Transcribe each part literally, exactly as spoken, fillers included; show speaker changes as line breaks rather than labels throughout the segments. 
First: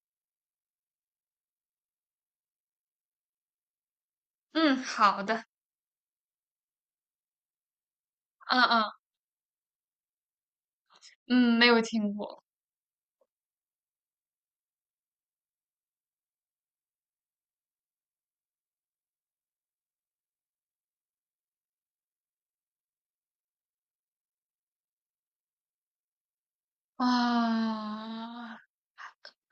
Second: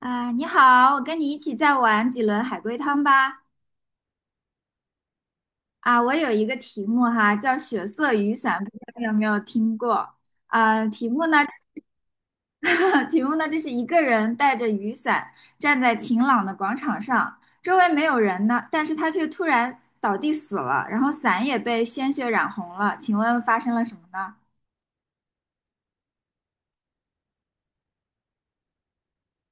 啊，你好，我跟你一起再玩几轮海龟汤吧。
嗯，好的。
啊，我有一个题目哈，叫血色雨伞，
嗯
不知
嗯
道你有没有听过？啊，题目呢，
嗯，没有听过。
题目呢，就是一个人带着雨伞站在晴朗的广场上，周围没有人呢，但是他却突然倒地死了，然后伞也被鲜血染红了。请问发生了什么呢？
啊，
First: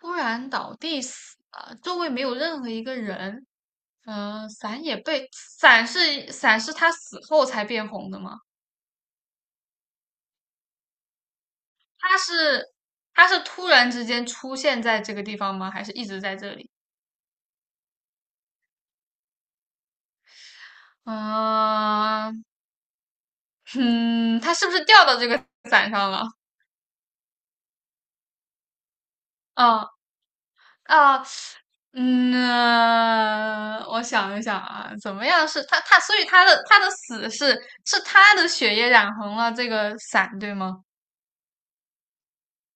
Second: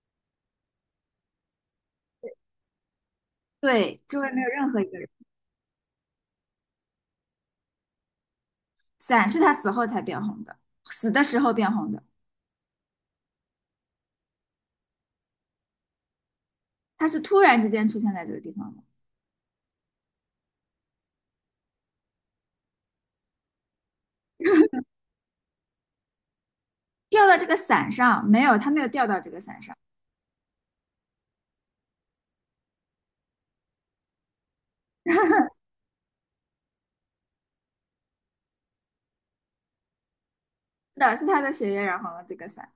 突然倒地死了，周围没有任何一个人。
对，周围没有
嗯、
任何一
伞也
个人，
被伞是伞是他死后才变红的吗？
伞是他死后才变红的，死的时候变红的，
他是他是突然之间出现在这个地方吗？还是一直在这里？
他是突然之间出现在这个地方的。
嗯、嗯，他是不是掉到这个伞上了？
掉到这个伞上，没有，他没有掉到这个伞上，
嗯啊，嗯，呃我想一想啊。怎么样是他他，所以他的他的死是是他的血液染红了这个伞，对吗？
是的，是他的血液染红了这个伞，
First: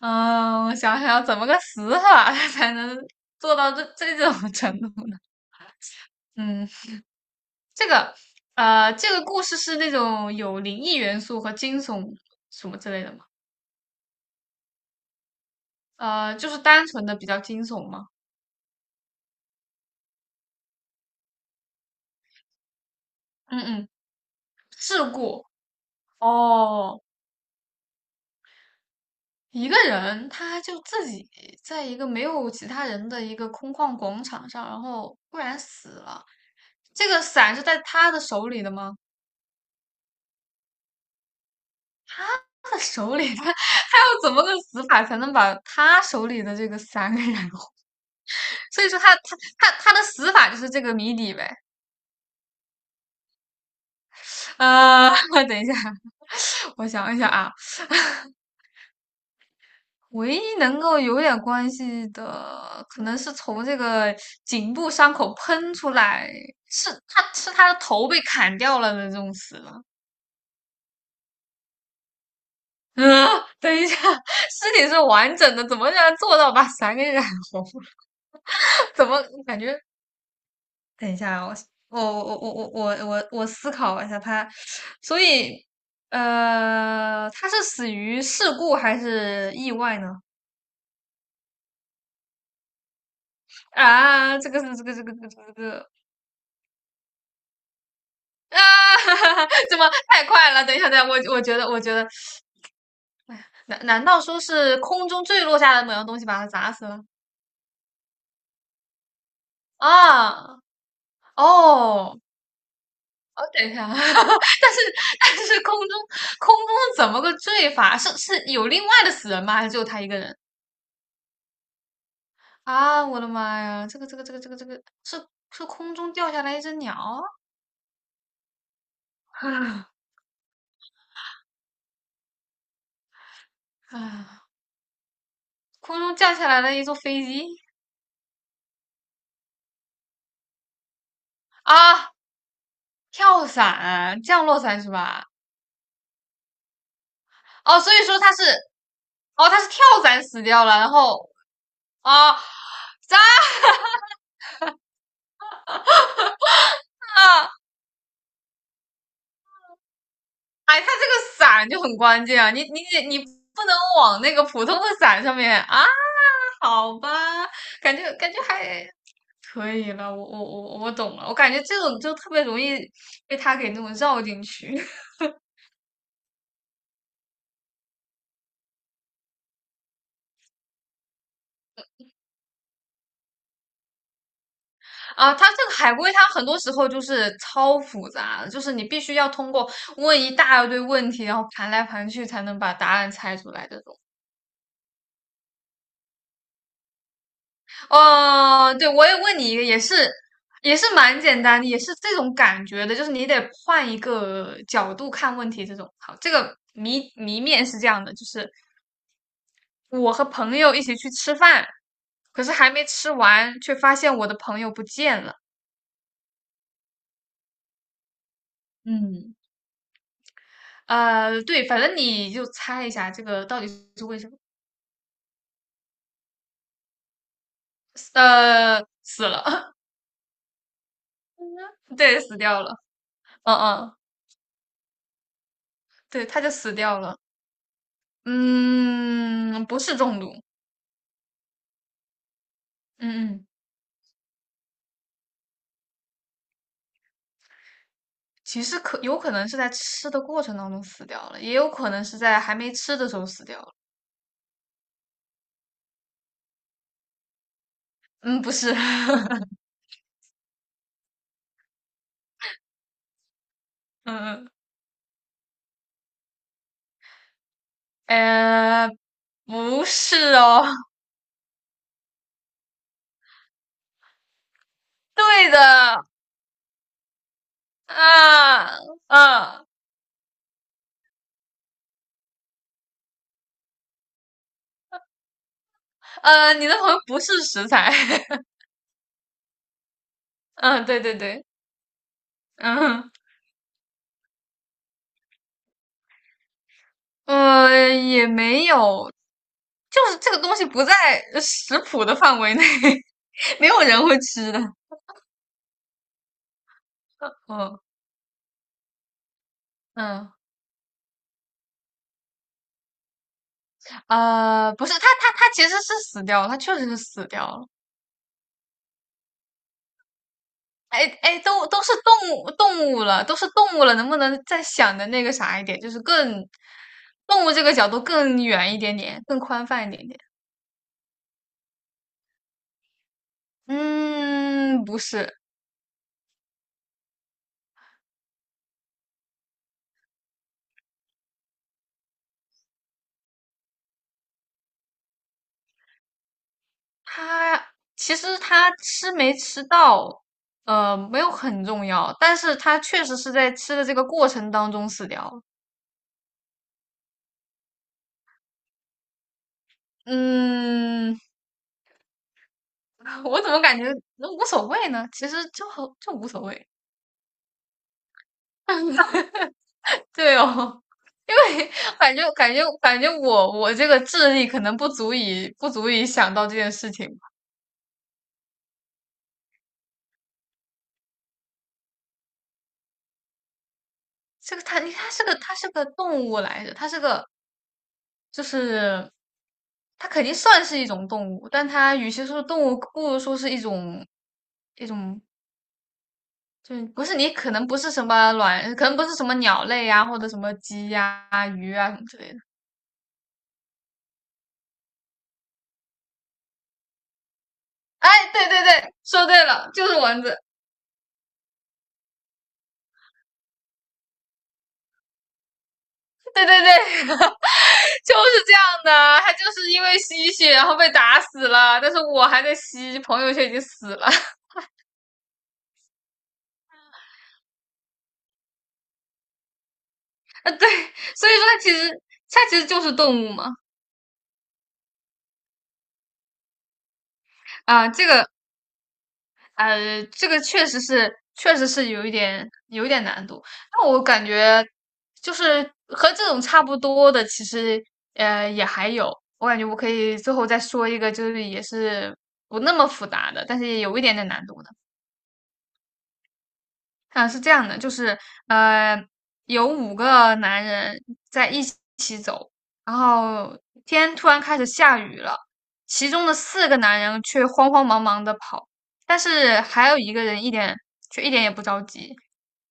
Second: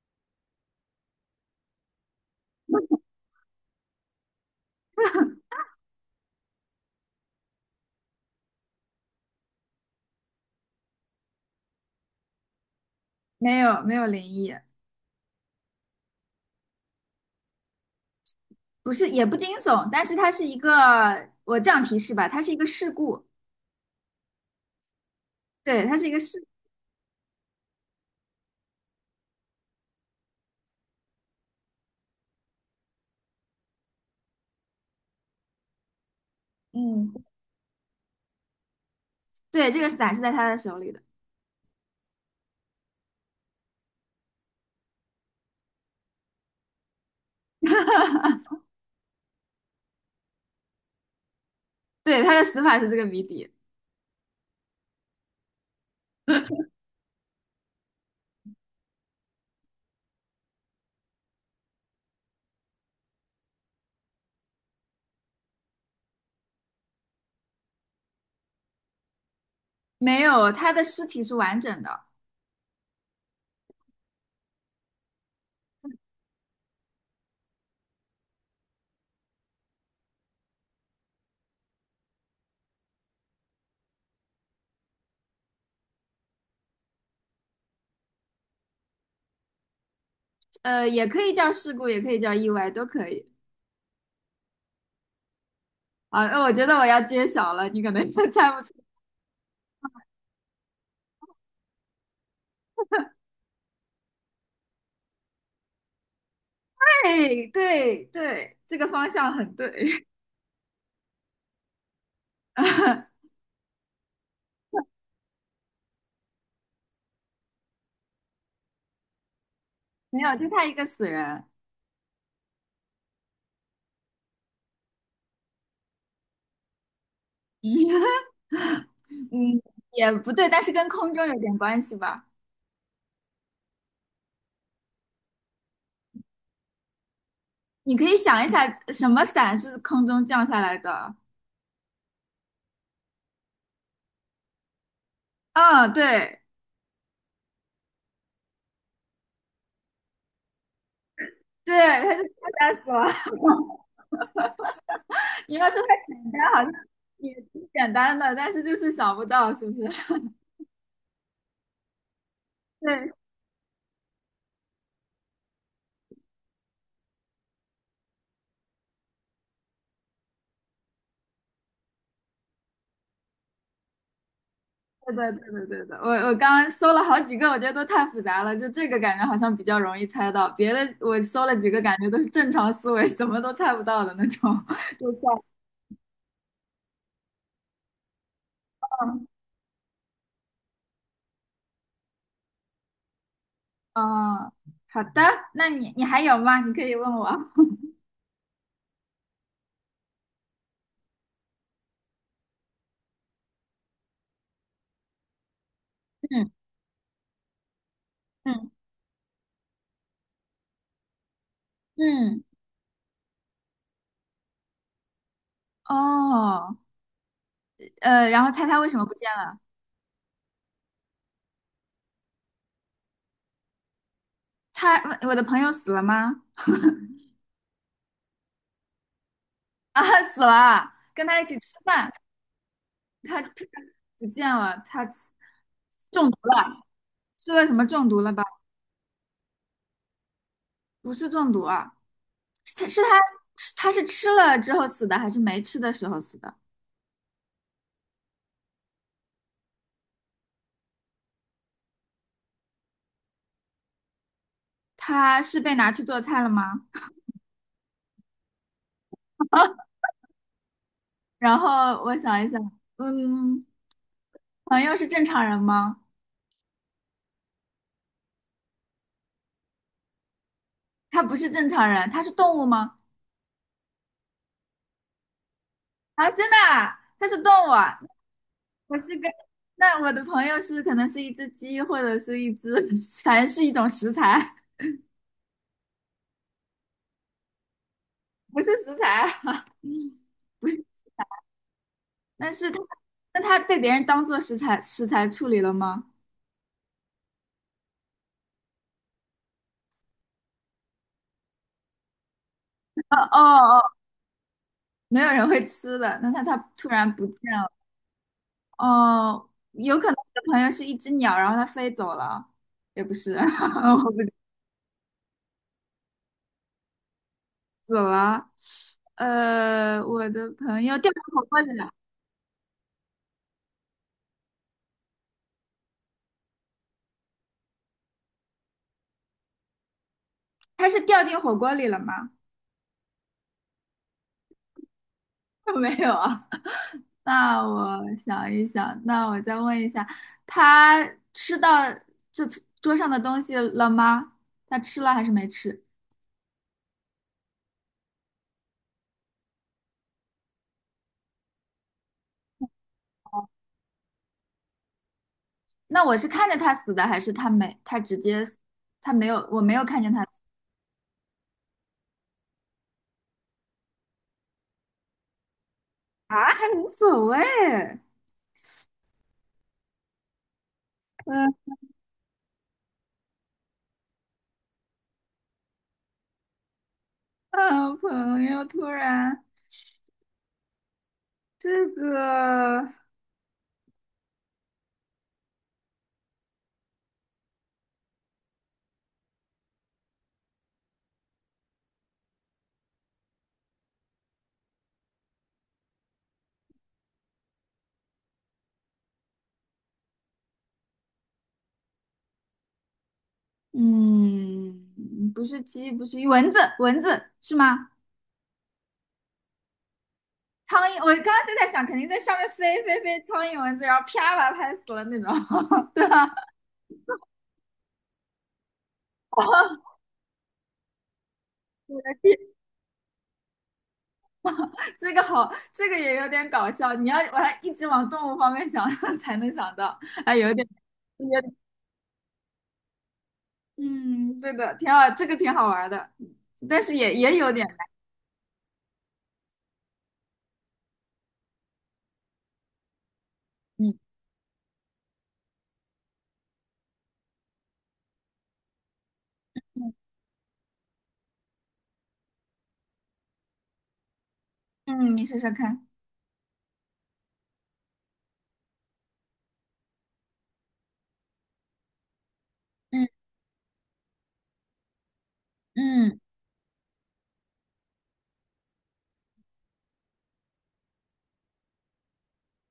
嗯，我想想怎么个死法 才能做到这这种程度呢？嗯，这个呃，这个故事是那种有灵异元素和惊悚什么之类的吗？
没有，没有灵异，
呃，就是单纯的比较惊悚吗？
不是，也不惊悚，但是它是一个，我这样提示吧，它是一个事故，
嗯嗯，事故。
对，它是一个事，
哦，一个人他就自己在一个没有其他人的一个空旷广场上，然后忽然死了。这
嗯，
个伞是在他的手里的吗？
对，这个伞是在他的手里的，
他的手里。他他要怎么个死法才能把他手里的这个伞给燃？所以说他他他他的死法就是这个谜底呗。
对，他的死法是这个谜底，
呃，等一下，我想一想啊。唯一能够有点关系的，可能是从这个颈部伤口喷出来，是他是他的头被砍掉了的这种死了。
没有，他的尸体是完整的，
嗯，等一下，尸体是完整的，怎么能做到把伞给染红？怎么感觉？等一下啊，我我我我我我我我思考一下他。所以呃，他是死于事故还是意外呢？
呃，也可以叫事故，也可以叫意外，都可以。
啊，这个是这个这个这个这个，
啊，那我觉得我要揭晓了，你可能就 猜
啊，
不出。
怎么太快了？等一下，等一下。我我觉得，我觉得，难难道说是空中坠落下来的某样东西把它砸死了？
对对对，这个方向很对，
啊，哦，哦，等一下。但是但是空中空中是怎么个坠法？是是有另外的死人吗？还是只有他一个
没有，
人？
就他一个死人。
啊，我的妈呀，这个这个这个这个这个是是空中掉下来一只鸟？
嗯，
啊，
也不对，但是跟空中有点关系吧。
啊，空中降下来了一座飞机？
你可以想一下，什么伞是空中降下来的？
啊，跳伞，降落伞是吧？
啊、对
哦，所以说他是，哦，他是跳伞死掉了，然后
对，它是
啊，
跳下死亡。
咋、
你要说它简单，好像也
啊？
挺简单的，但是就是想不到，是不是？
哎，他这个伞就很关键啊，你你得
对，
你不能往那个普通的伞上面啊。好吧。感觉感觉还可以了。我我我我懂了。我感觉这种就特别容易被他给那种绕进去。
对对，对对，对的。我我刚刚搜了好几个，我觉得都太复杂了，就这个感觉好像比较容易猜到，别的我搜了几个，感觉都是正常思维，怎么都猜不到的那种，就算
啊，
了。
他这个海龟，它很多时候就是超复杂的，就是你必须要通过问一大堆问题，然后盘来盘去才能把答案猜出来这种。
哦，好的，那你你还有吗？你可以问我。
哦，对，我也问你一个，也是也是蛮简单的，也是这种感觉的，就是你得换一个角度看问题。这种好，这
嗯
个谜谜面是这样的，就是
嗯
我和朋友一起去吃饭，
嗯，
可是还没吃完，却发现我的朋友不见了。
哦，呃，然后猜他为什么不见
嗯，
了？
呃，对，反正你就猜一下这个到底是为什么？
他，我的朋友死了吗？
呃，死了。
啊，死了，跟他一起吃饭，
对，死掉了。
他
嗯
突然
嗯，
不见了，他
对，
中毒
他就死
了，
掉了。
吃了什么中毒了吧？
嗯，不是中毒。
不是中毒啊，是他是他
嗯嗯。
吃他是吃了之后死的，还是没吃的时候死的？
其实可有可能是在吃的过程当中死掉了，也有可能是在还没吃的时候死掉了。
他是被拿去做菜了吗？
嗯，不是。
然后我想一想，嗯，
嗯
朋友是正常人吗？
嗯，呃，不是哦。
他不是正常人，他是动物吗？
对的。
啊，真的啊，它是动物啊。
啊
我是跟，
啊
那我的朋友是可能是一只鸡，或者是一只，反正是一种食材，
呃，你的朋友不是食材。
不是食材啊 不是。
嗯，对对对。
但是它，
嗯
那他被别人当做食材食材处理了吗？
呃，也没有，就是这个东西不在食谱的范围内。
哦
没
哦
有
哦，
人会吃的。
没有人会吃的。那他他突然不见了，
嗯
哦，有可能我
嗯
的朋友是一只鸟，然后它飞走了，也不是，我不知
呃，不是，他他他其实是死掉了，他确实是死掉了。
走了。呃，我的朋友
哎
掉到
哎，
火锅
都
里
都
了。
是动物动物了，都是动物了，能不能再想的那个啥一点，就是更动物这个角度更远一点点，更宽泛一点点？
他是掉进火锅里了吗？
嗯，不是。
没有啊。那我想一想，那我再问一下，他吃到这次桌上的东西了吗？他吃了还是没吃？
他其实他吃没吃到，呃，没有很重要，但是他确实是在吃的这个过程当中死掉了。
那我是看着他死的，还是他没？他直接死，他没有，我没有看见他死
嗯，我怎么感觉那无所谓呢？其实就很就无所
啊，还
谓。
无所谓。
对哦，因为
嗯
感觉感觉感觉我我这个智力可能不足以不足以想到这件事情吧。
嗯，朋友突然这个，
这个它它是个它是个动物来着。它是个，就是它肯定算是一种动物，但它与其说是动物，不如说是一种，一种就是，不是，你可能不是什么卵，可能不是什么鸟类呀、或者什么鸡呀、鱼啊什么之类的。
嗯，不是鸡，不是鱼蚊子，蚊子是吗？
哎，对对对，说对了，就是蚊子。
苍蝇，我刚刚是在想，肯定在上面飞飞飞，苍蝇蚊子，然后啪把它拍死了那种，对吧？
对对对，就是这样的。他就是因为吸血，然后被打死了，但是我还在吸，朋友却已经死了。
这个好，这个也有点搞笑。你要把它一直往动物方面想，才能想到。哎，
啊，
有点，
对，
有
所以说
点
他其实他其实就是动物嘛。
嗯，对的，挺好，这个挺好玩的，但是也也有点难。
啊，这个，呃，这个确实是确实是有一点有一点难度。那
嗯
我感觉就是和这种差不多的。其实呃也还有。我感觉我可
嗯，
以最后再说一个，就是也是不那么复杂的，但是也有一点点难度的。
嗯，你说说看。
啊，是这样的，就是呃，有五个男人在一起走，然
嗯
后天突然开始下雨了，其
嗯
中的四个男人却慌慌忙忙的跑，但是还有一个人一点却一点也不着急。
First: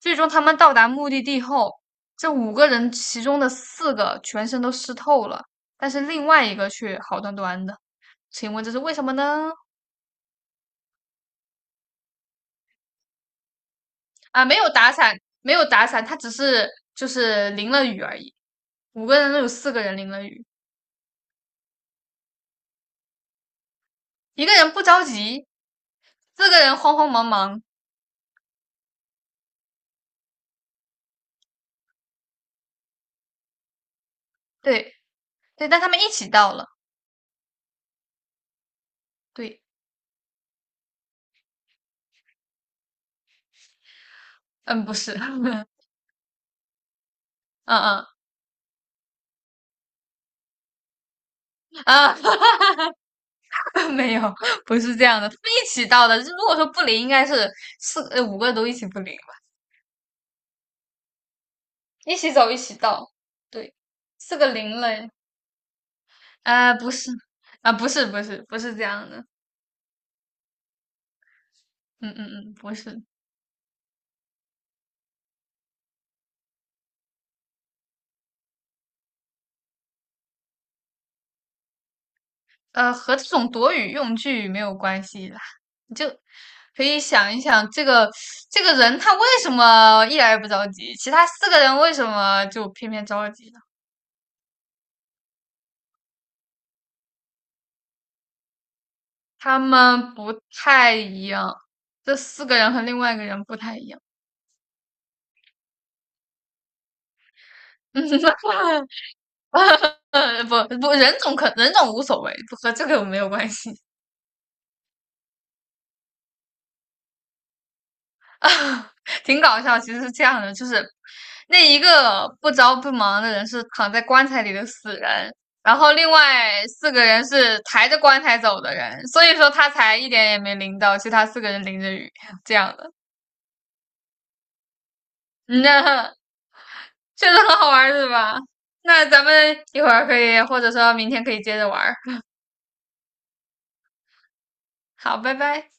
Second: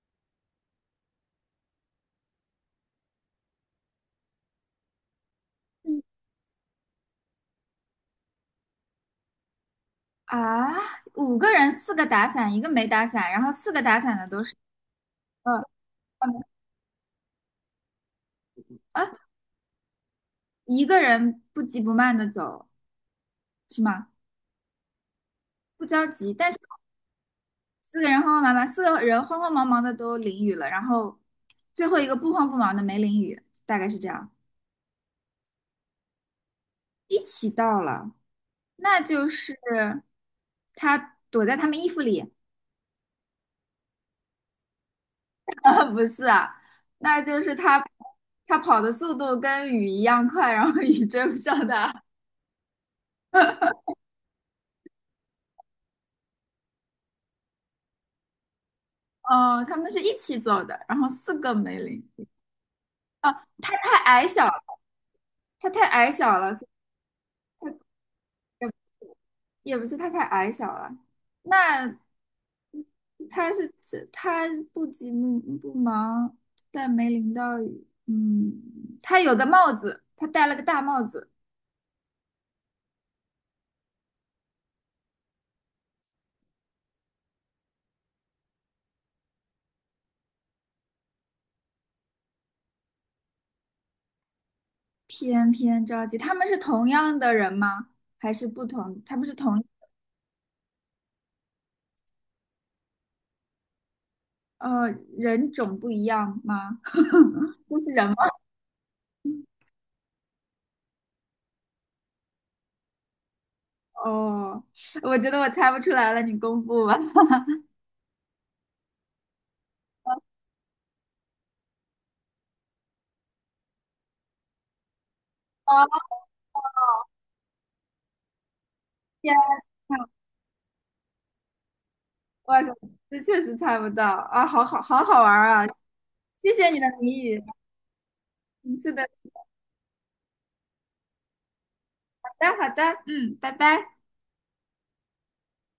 最终他们到达目的地后，这五个人其中的四个全身都湿透了，但
嗯
是另外一个却好端端的。请问这是为什么呢？
啊，五个人，四个打伞，一个没打伞，然后四个打伞的都
啊，
是，
没有打伞。没
嗯
有打伞，他只是就是淋了雨而已。
啊，
五个人都有四个人淋了雨，
一个人不急不慢的走，是吗？
一个人不着急，
不着急，
四
但是。
个人慌慌忙忙。
四个人慌慌忙忙，四个人慌慌忙忙的都淋雨了，然后最后一个不慌不忙的没淋雨，大概是这样。
对对，但他们一起到了。
一起到了，那就是
对。
他躲在他们衣服里，
嗯，不是。嗯
啊，不是啊，那就是他
嗯，
他跑的速度跟雨一样快，然后雨追不上他。
啊，没有，不是这样的，他们一起到的。如果说不淋，应该是四呃五个都一起不淋吧，
哦，他们是一起走的，然后四个没淋。
一起走一起到。
啊，他
对，
太矮
四
小
个
了，
淋了。
他太矮小了，
啊、不是，啊、不是不是不
所以
是这样的。
也不是他太矮小了。那
嗯嗯嗯，不是。
他是这他不急不忙，但没淋到雨。嗯，他有个帽子，他戴了个大帽子，
呃，和这种躲雨用具没有关系啦，你就可以想一想，这个这个人他为什么一点也不着急，其他四个人为什么就偏偏着急呢？
偏偏着急。他们是同样的人吗？还是不同？他们是
他
同
们不太一样，这四个人和另外一个人不太一样。
呃人种不一样吗？都是人吗？
嗯，不不，人种可人种无所谓，和这个没有关系。
哦，我觉得我猜不出来了，你公布吧。
挺搞笑。其实是这样的，就是那一个不着不忙的人是躺在棺材里的死人，然后
哦，
另外四个人是抬着棺材走的人，所
天
以说他才
呐，
一点也没淋到，其他四个人淋着雨这
哇塞，
样的。
这确实猜不到啊！好好好好玩
嗯，
啊！
那
谢谢你的谜
确实
语。
很好玩，是吧？
嗯，是
那
的，
咱们一会儿可以，或者说明天可以接着玩儿。
好的，好的，嗯，拜拜。
好，拜拜。